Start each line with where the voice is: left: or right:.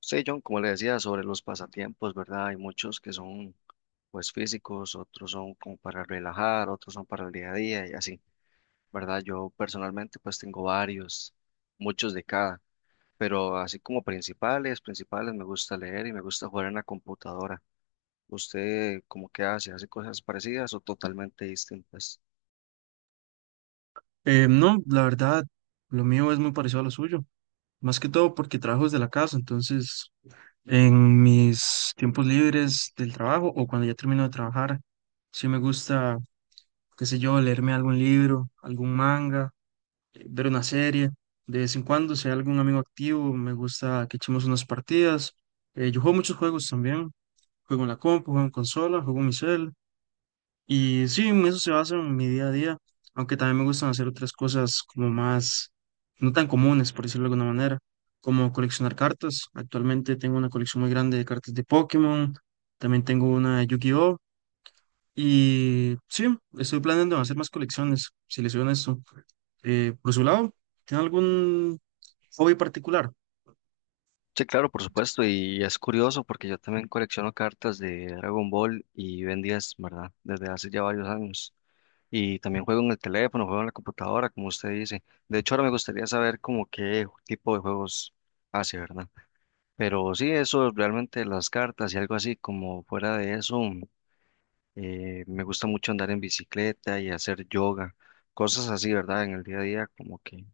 left: Sí, John, como le decía, sobre los pasatiempos, ¿verdad? Hay muchos que son pues físicos, otros son como para relajar, otros son para el día a día y así, ¿verdad? Yo personalmente pues tengo varios, muchos de cada, pero así como principales, principales me gusta leer y me gusta jugar en la computadora. ¿Usted cómo que hace? ¿Hace cosas parecidas o totalmente distintas?
right: No, la verdad, lo mío es muy parecido a lo suyo, más que todo porque trabajo desde la casa, entonces en mis tiempos libres del trabajo o cuando ya termino de trabajar, sí me gusta, qué sé yo, leerme algún libro, algún manga, ver una serie. De vez en cuando, si hay algún amigo activo, me gusta que echemos unas partidas. Yo juego muchos juegos también, juego en la compu, juego en consola, juego en mi cel. Y sí, en eso se basa en mi día a día, aunque también me gustan hacer otras cosas como más, no tan comunes, por decirlo de alguna manera, como coleccionar cartas. Actualmente tengo una colección muy grande de cartas de Pokémon, también tengo una de Yu-Gi-Oh! Y sí, estoy planeando hacer más colecciones, si les soy honesto. Por su lado, ¿tiene algún hobby particular?
left: Sí, claro, por supuesto, y es curioso porque yo también colecciono cartas de Dragon Ball y Ben 10, ¿verdad? Desde hace ya varios años. Y también juego en el teléfono, juego en la computadora, como usted dice. De hecho, ahora me gustaría saber como qué tipo de juegos hace, ¿verdad? Pero sí, eso realmente las cartas y algo así, como fuera de eso, me gusta mucho andar en bicicleta y hacer yoga, cosas así, ¿verdad? En el día a día, como que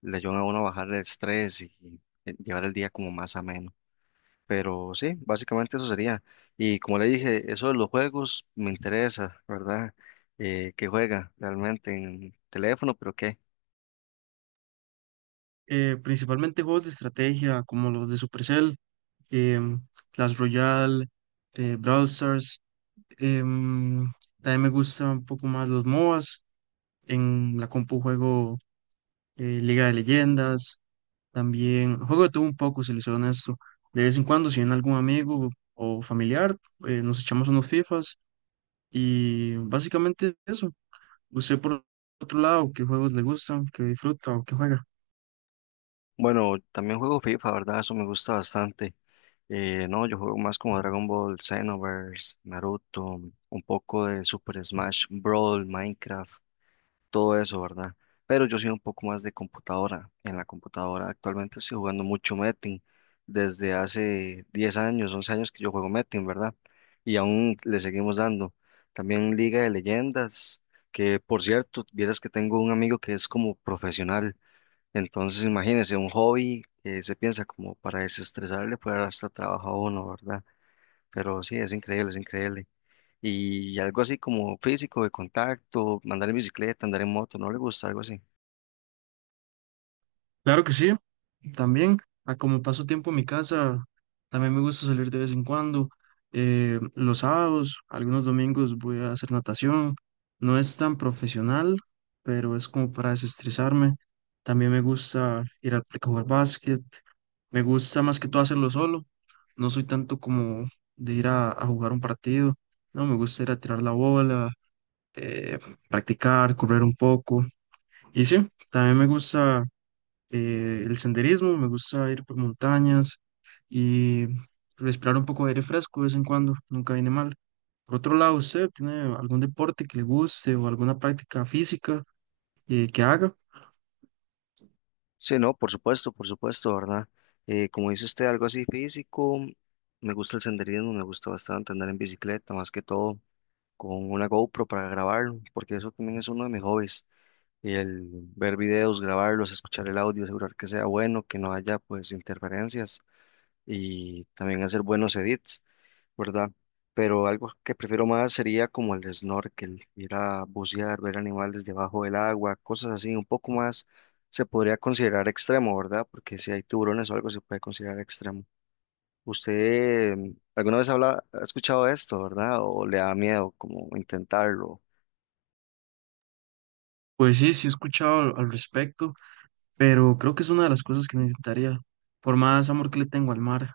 left: le ayudan a uno a bajar el estrés y llevar el día como más ameno. Pero sí, básicamente eso sería. Y como le dije, eso de los juegos me interesa, ¿verdad? ¿qué juega realmente en teléfono? ¿Pero qué?
right: Principalmente juegos de estrategia, como los de Supercell, em, Clash Royale, Brawl Stars. Em, También me gustan un poco más los MOBAs. En la compu juego Liga de Leyendas. También juego de todo un poco, si les soy honesto. De vez en cuando, si viene algún amigo o familiar, nos echamos unos FIFAs y básicamente eso. ¿Usted por otro lado qué juegos le gustan, qué disfruta o qué juega?
left: Bueno, también juego FIFA, ¿verdad? Eso me gusta bastante. No, yo juego más como Dragon Ball, Xenoverse, Naruto, un poco de Super Smash Brawl, Minecraft, todo eso, ¿verdad? Pero yo soy un poco más de computadora. En la computadora actualmente estoy jugando mucho Metin, desde hace 10 años, 11 años que yo juego Metin, ¿verdad? Y aún le seguimos dando. También Liga de Leyendas, que por cierto, vieras que tengo un amigo que es como profesional, entonces imagínense, un hobby que se piensa como para desestresarle, pues hasta trabaja uno, ¿verdad? Pero sí, es increíble, es increíble. Y algo así como físico, de contacto, andar en bicicleta, andar en moto, ¿no le gusta algo así?
right: Claro que sí, también, a como paso tiempo en mi casa, también me gusta salir de vez en cuando. Los sábados, algunos domingos voy a hacer natación. No es tan profesional, pero es como para desestresarme. También me gusta ir al parque a jugar básquet. Me gusta más que todo hacerlo solo. No soy tanto como de ir a jugar un partido. No, me gusta ir a tirar la bola, eh, practicar, correr un poco. Y sí, también me gusta el senderismo, me gusta ir por montañas y respirar un poco de aire fresco de vez en cuando, nunca viene mal. Por otro lado, ¿usted tiene algún deporte que le guste o alguna práctica física que haga?
left: Sí, no, por supuesto, ¿verdad? Como dice usted, algo así físico, me gusta el senderismo, me gusta bastante andar en bicicleta, más que todo con una GoPro para grabarlo, porque eso también es uno de mis hobbies, el ver videos, grabarlos, escuchar el audio, asegurar que sea bueno, que no haya pues interferencias y también hacer buenos edits, ¿verdad? Pero algo que prefiero más sería como el snorkel, ir a bucear, ver animales debajo del agua, cosas así, un poco más se podría considerar extremo, ¿verdad? Porque si hay tiburones o algo se puede considerar extremo. ¿Usted alguna vez habla, ha escuchado esto, ¿verdad? ¿O le da miedo como intentarlo?
right: Pues sí, sí he escuchado al respecto, pero creo que es una de las cosas que necesitaría. Por más amor que le tengo al mar,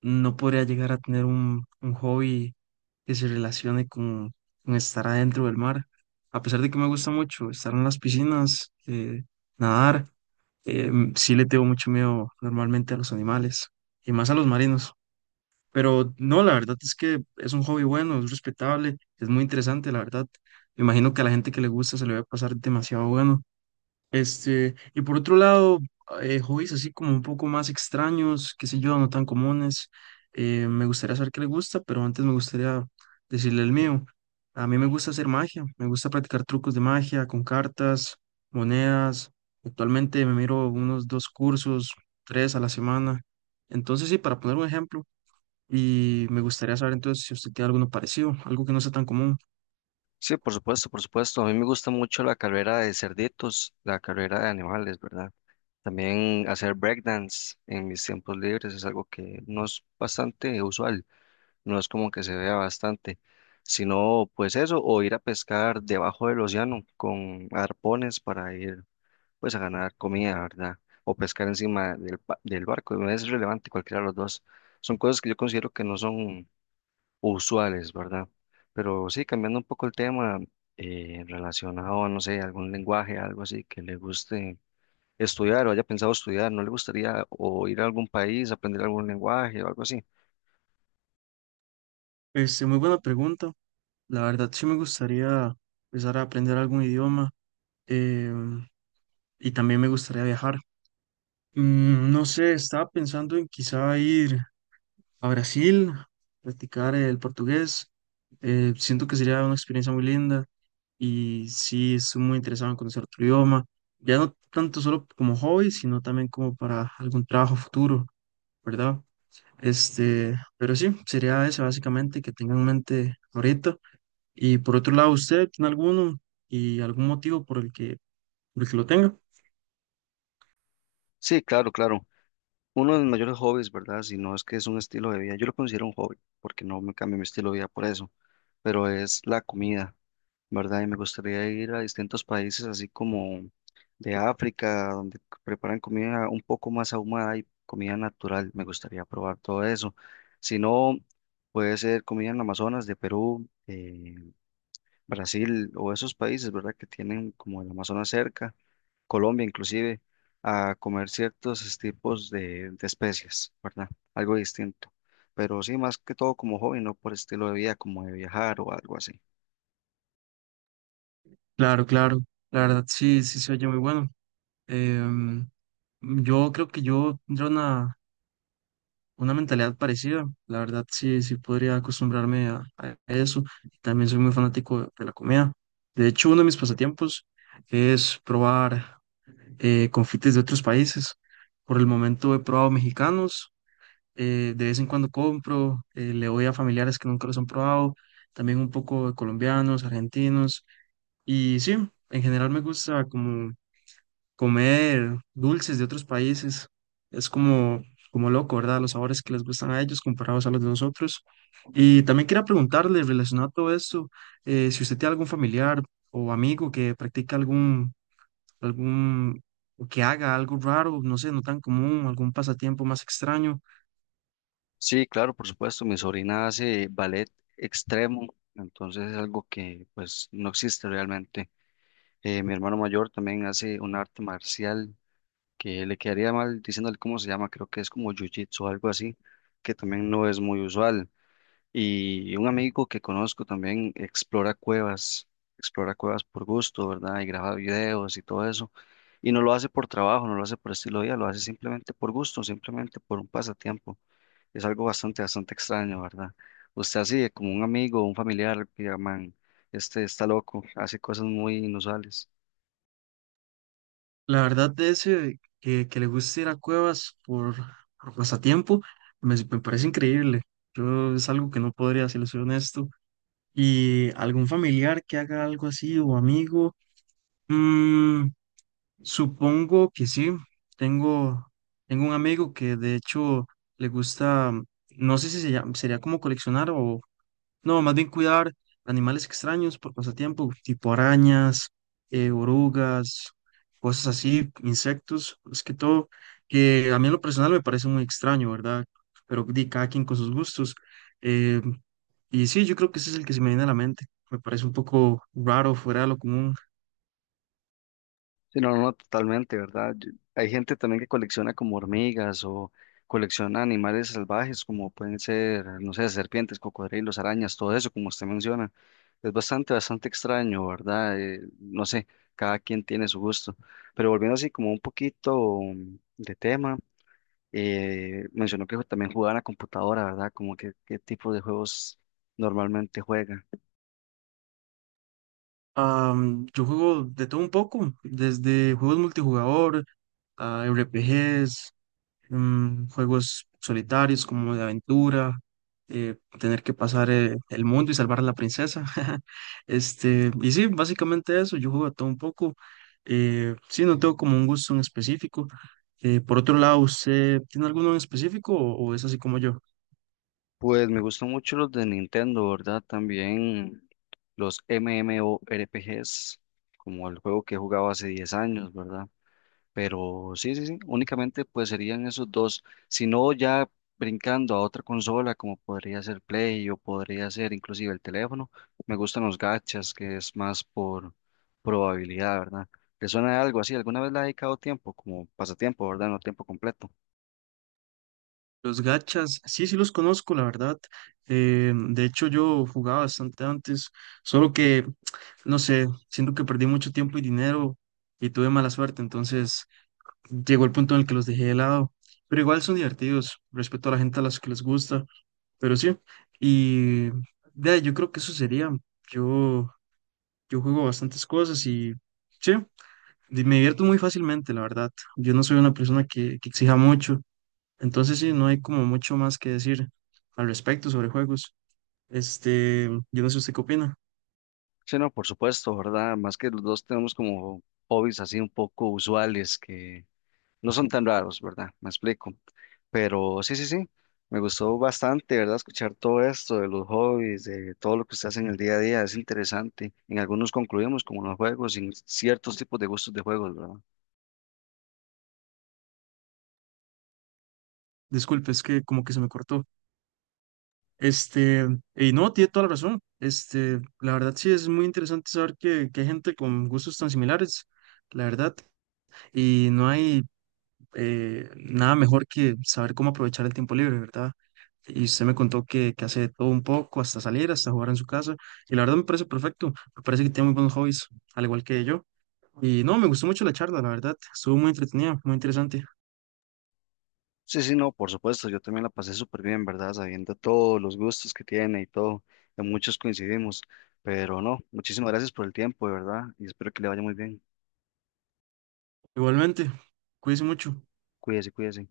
right: no podría llegar a tener un hobby que se relacione con estar adentro del mar. A pesar de que me gusta mucho estar en las piscinas, nadar. Sí le tengo mucho miedo normalmente a los animales y más a los marinos. Pero no, la verdad es que es un hobby bueno, es respetable, es muy interesante, la verdad. Me imagino que a la gente que le gusta se le va a pasar demasiado bueno. Este, y por otro lado, hobbies así como un poco más extraños, qué sé yo, no tan comunes. Me gustaría saber qué le gusta, pero antes me gustaría decirle el mío. A mí me gusta hacer magia, me gusta practicar trucos de magia con cartas, monedas. Actualmente me miro unos dos cursos, tres a la semana. Entonces, sí, para poner un ejemplo, y me gustaría saber entonces si usted tiene alguno parecido, algo que no sea tan común.
left: Sí, por supuesto, por supuesto. A mí me gusta mucho la carrera de cerditos, la carrera de animales, ¿verdad? También hacer breakdance en mis tiempos libres es algo que no es bastante usual, no es como que se vea bastante, sino pues eso, o ir a pescar debajo del océano con arpones para ir pues a ganar comida, ¿verdad? O pescar encima del barco, no es relevante cualquiera de los dos. Son cosas que yo considero que no son usuales, ¿verdad? Pero sí, cambiando un poco el tema, relacionado a, no sé, algún lenguaje, algo así que le guste estudiar o haya pensado estudiar, ¿no le gustaría o ir a algún país, aprender algún lenguaje o algo así?
right: Este, muy buena pregunta. La verdad, sí me gustaría empezar a aprender algún idioma eh, y también me gustaría viajar. Mm, no sé, estaba pensando en quizá ir a Brasil, practicar el portugués. Siento que sería una experiencia muy linda y sí, estoy muy interesado en conocer otro idioma. Ya no tanto solo como hobby, sino también como para algún trabajo futuro, ¿verdad? Este, pero sí, sería eso básicamente que tengan en mente ahorita. Y por otro lado, ¿usted tiene alguno y algún motivo por el que lo tenga?
left: Sí, claro, claro. Uno de los mayores hobbies, ¿verdad? Si no es que es un estilo de vida, yo lo considero un hobby, porque no me cambio mi estilo de vida por eso, pero es la comida, ¿verdad? Y me gustaría ir a distintos países, así como de África, donde preparan comida un poco más ahumada y comida natural. Me gustaría probar todo eso. Si no, puede ser comida en Amazonas de Perú, Brasil o esos países, ¿verdad? Que tienen como el Amazonas cerca, Colombia inclusive, a comer ciertos tipos de especies, ¿verdad? Algo distinto. Pero sí, más que todo como hobby, no por estilo de vida, como de viajar o algo así.
right: Claro, claro. La verdad, sí, sí se oye muy bueno. Em, yo creo que yo tendría una mentalidad parecida. La verdad, sí, sí podría acostumbrarme a eso. También soy muy fanático de la comida. De hecho, uno de mis pasatiempos es probar confites de otros países. Por el momento he probado mexicanos. De vez en cuando compro, le doy a familiares que nunca los han probado. También un poco de colombianos, argentinos. Y sí, en general me gusta como comer dulces de otros países. Es como, como loco, ¿verdad? Los sabores que les gustan a ellos comparados a los de nosotros. Y también quería preguntarle, relacionado a todo esto, si usted tiene algún familiar o amigo que practica algún, algún, o que haga algo raro, no sé, no tan común, algún pasatiempo más extraño.
left: Sí, claro, por supuesto, mi sobrina hace ballet extremo, entonces es algo que pues no existe realmente. Mi hermano mayor también hace un arte marcial que le quedaría mal diciéndole cómo se llama, creo que es como jiu-jitsu o algo así, que también no es muy usual. Y un amigo que conozco también explora cuevas por gusto, ¿verdad? Y graba videos y todo eso. Y no lo hace por trabajo, no lo hace por estilo de vida, lo hace simplemente por gusto, simplemente por un pasatiempo. Es algo bastante, bastante extraño, ¿verdad? Usted así, de como un amigo, un familiar, que llaman, este está loco, hace cosas muy inusuales.
right: La verdad de ese que le gusta ir a cuevas por pasatiempo, me parece increíble. Yo es algo que no podría, si le soy honesto. Y algún familiar que haga algo así o amigo. Mm, supongo que sí. Tengo, Tengo un amigo que de hecho le gusta, no sé si se llama- sería como coleccionar o, no, más bien cuidar animales extraños por pasatiempo, tipo arañas, orugas, cosas así, insectos, es que todo, que a mí en lo personal me parece muy extraño, ¿verdad? Pero di cada quien con sus gustos. eh, y sí, yo creo que ese es el que se me viene a la mente. Me parece un poco raro, fuera de lo común.
left: Sí, no, no, totalmente, ¿verdad? Hay gente también que colecciona como hormigas o colecciona animales salvajes como pueden ser, no sé, serpientes, cocodrilos, arañas, todo eso, como usted menciona. Es bastante, bastante extraño, ¿verdad? No sé, cada quien tiene su gusto. Pero volviendo así como un poquito de tema, mencionó que también jugaba en la computadora, ¿verdad? Como que qué tipo de juegos normalmente juega.
right: Yo juego de todo un poco, desde juegos multijugador a RPGs, mm, juegos solitarios como de aventura, tener que pasar el mundo y salvar a la princesa. Este, y sí, básicamente eso, yo juego a todo un poco. Sí, no tengo como un gusto en específico. Por otro lado, ¿usted tiene alguno en específico o es así como yo?
left: Pues me gustan mucho los de Nintendo, ¿verdad? También los MMORPGs, como el juego que he jugado hace 10 años, ¿verdad? Pero sí, sí, sí, únicamente pues serían esos dos. Si no, ya brincando a otra consola, como podría ser Play o podría ser inclusive el teléfono, me gustan los gachas, que es más por probabilidad, ¿verdad? ¿Le suena algo así? ¿Alguna vez le ha dedicado tiempo, como pasatiempo, ¿verdad? No tiempo completo.
right: Los gachas, sí, sí los conozco, la verdad. De hecho, yo jugaba bastante antes, solo que, no sé, siento que perdí mucho tiempo y dinero y tuve mala suerte, entonces llegó el punto en el que los dejé de lado, pero igual son divertidos, respeto a la gente a las que les gusta, pero sí, y de ahí, yo creo que eso sería, yo, yo juego bastantes cosas y sí, di- me divierto muy fácilmente, la verdad, yo no soy una persona que exija mucho, entonces sí, no hay como mucho más que decir al respecto sobre juegos, este, yo no sé usted qué opina,
left: Sí, no, por supuesto, ¿verdad? Más que los dos tenemos como hobbies así un poco usuales que no son tan raros, ¿verdad? Me explico. Pero sí, sí, sí, me gustó bastante, ¿verdad? Escuchar todo esto de los hobbies, de todo lo que usted hace en el día a día, es interesante. En algunos concluimos como los juegos, en ciertos tipos de gustos de juegos, ¿verdad?
right: disculpe, es que como que se me cortó. Este, y no, tiene toda la razón. Este, la verdad sí es muy interesante saber que hay gente con gustos tan similares, la verdad. Y no hay nada mejor que saber cómo aprovechar el tiempo libre, ¿verdad? Y usted me contó que hace de todo un poco, hasta salir, hasta jugar en su casa. Y la verdad me parece perfecto. Me parece que tiene muy buenos hobbies, al igual que yo. Y no, me gustó mucho la charla, la verdad. Estuvo muy entretenida, muy interesante.
left: Sí, sí, no, por supuesto, yo también la pasé súper bien, ¿verdad? Sabiendo todos los gustos que tiene y todo, en muchos coincidimos, pero no, muchísimas gracias por el tiempo, de verdad, y espero que le vaya muy bien.
right: Igualmente, cuídese mucho.
left: Cuídese, cuídese.